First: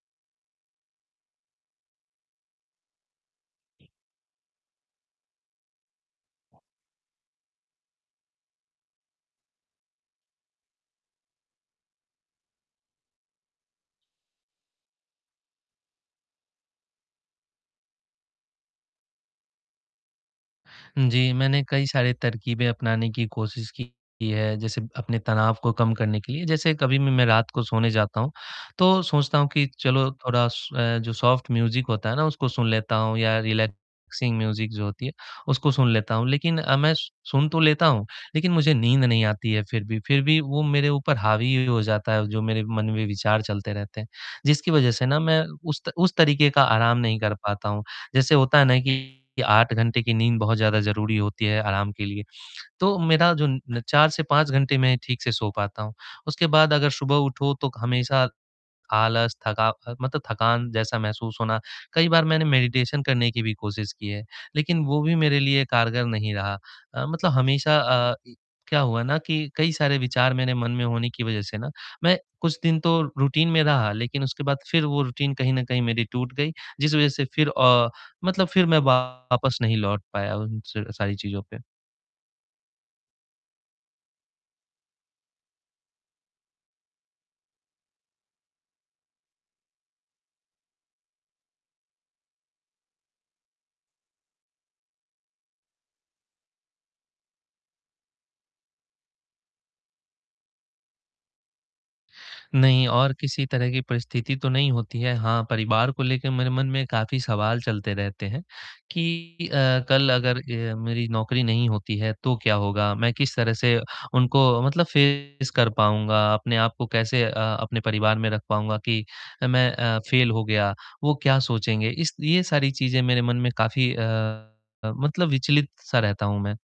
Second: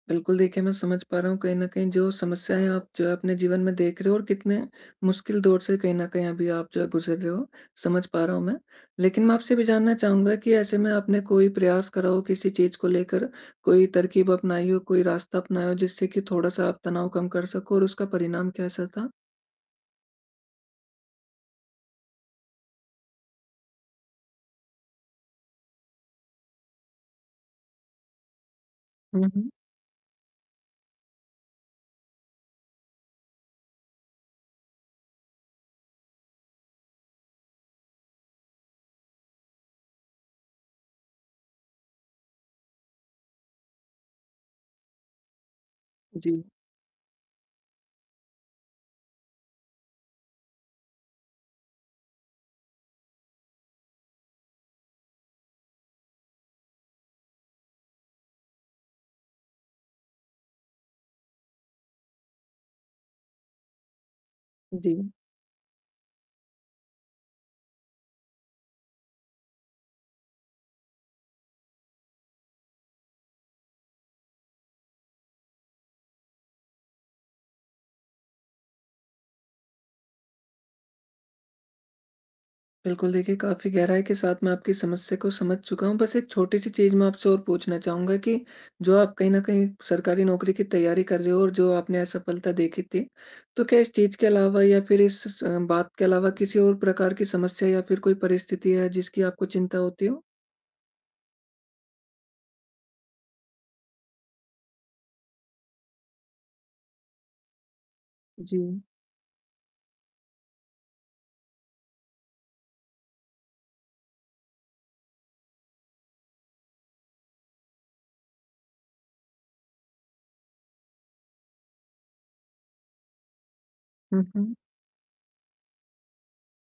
बिल्कुल देखिए, मैं समझ पा रहा हूँ कहीं न कहीं जो समस्याएँ आप जो है अपने जीवन में देख रहे हो और कितने मुश्किल दौर से कहीं न कहीं अभी आप जो गुज़र रहे हो, समझ पा रहा हूँ मैं। लेक़िन मैं आपसे भी जानना चाहूँगा कि ऐसे में आपने कोई प्रयास करा हो किसी चीज़ को लेकर, कोई तरकीब अपनाई हो, कोई रास्ता अपनाया हो जिससे कि थोड़ा-सा आप तनाव कम कर सको और उसका परिणाम कैसा था? हुँ, जी, मैंने कई सारे तरकीबें अपनाने की कोशिश की है। जैसे अपने तनाव को कम करने के लिए, जैसे कभी-भी मैं रात को सोने जाता हूँ, तो हुँ, सोचता हूँ हुँ। कि चलो थोड़ा सो अ, जो सॉफ्ट म्यूज़िक होता है ना उसको सुन लेता हूँ या रिलैक्सिंग म्यूज़िक जो होती है उसको सुन लेता हूँ। लेक़िन अ, मैं स सुन तो लेता हूँ लेक़िन मुझे नींद नहीं आती है फ़िर भी फ़िर भी वो मेरे ऊपर हावी हो जाता है जो मेरे मन में विचार चलते रहते हैं। जिसकी वजह से मैं उस त उस जी। तरीक़े का आराम नहीं कर पाता हूँ। जैसे होता है ना कि 8 घंटे की नींद बहुत ज़्यादा ज़रूरी होती है आराम के लिए। तो मेरा जो न 4 से 5 घंटे मैं ठीक से सो पाता हूँ। उसके बाद अगर सुबह उठो तो हमेशा आलस, थका अ, मतलब थकान जैसा महसूस होना। कई बार मैंने मैडिटेशन करने की भी कोशिश की है, लेक़िन वो जी। भी मेरे लिए कारगर नहीं रहा। अ, मतलब हमेशा अ, ई क्या हुआ ना कि कई सारे विचार मेरे मन में होने की वजह से ना मैं कुछ दिन तो रूटीन में रहा लेक़िन उसके बाद फ़िर वो रूटीन कहीं न कहीं मेरी टूट गई। जिस वज़ह से फ़िर अ, मतलब फ़िर मैं वापस नहीं लौट पाया उन स सारी चीज़ों पे। बिल्कुल देखिए, काफ़ी गहराई के साथ मैं आपकी समस्या को समझ चुका हूँ। बस एक छोटी-सी चीज़ मैं आपसे और पूछना चाहूँगा कि जो आप कहीं न कहीं सरकारी नौकरी की तैयारी कर रहे हो और जो आपने असफ़लता देखी थी तो क्या इस चीज़ के अलावा या फ़िर इस स बात के अलावा किसी और प्रकार की समस्या या फ़िर कोई परिस्थिति है जिसकी आपको चिंता होती हो? नहीं, और किसी तरह की परिस्थिति तो नहीं होती है। हाँ, परिवार को लेके मेरे मन में काफ़ी सवाल चलते रहते हैं जी। कि अ, कल अगर अ, मेरी नौकरी नहीं होती है तो क्या होगा? मैं किस तरह से उनको मतलब फेस कर पाऊँगा, अपने आप को कैसे अ, अपने परिवार में रख पाऊँगा कि अ, मैं अ, फेल हो गया, वो क्या सोचेंगे। इस ये सारी चीज़ें मेरे मन में काफ़ी हुँ, अ, हुँ। मतलब विचलित-सा रहता हूँ मैं।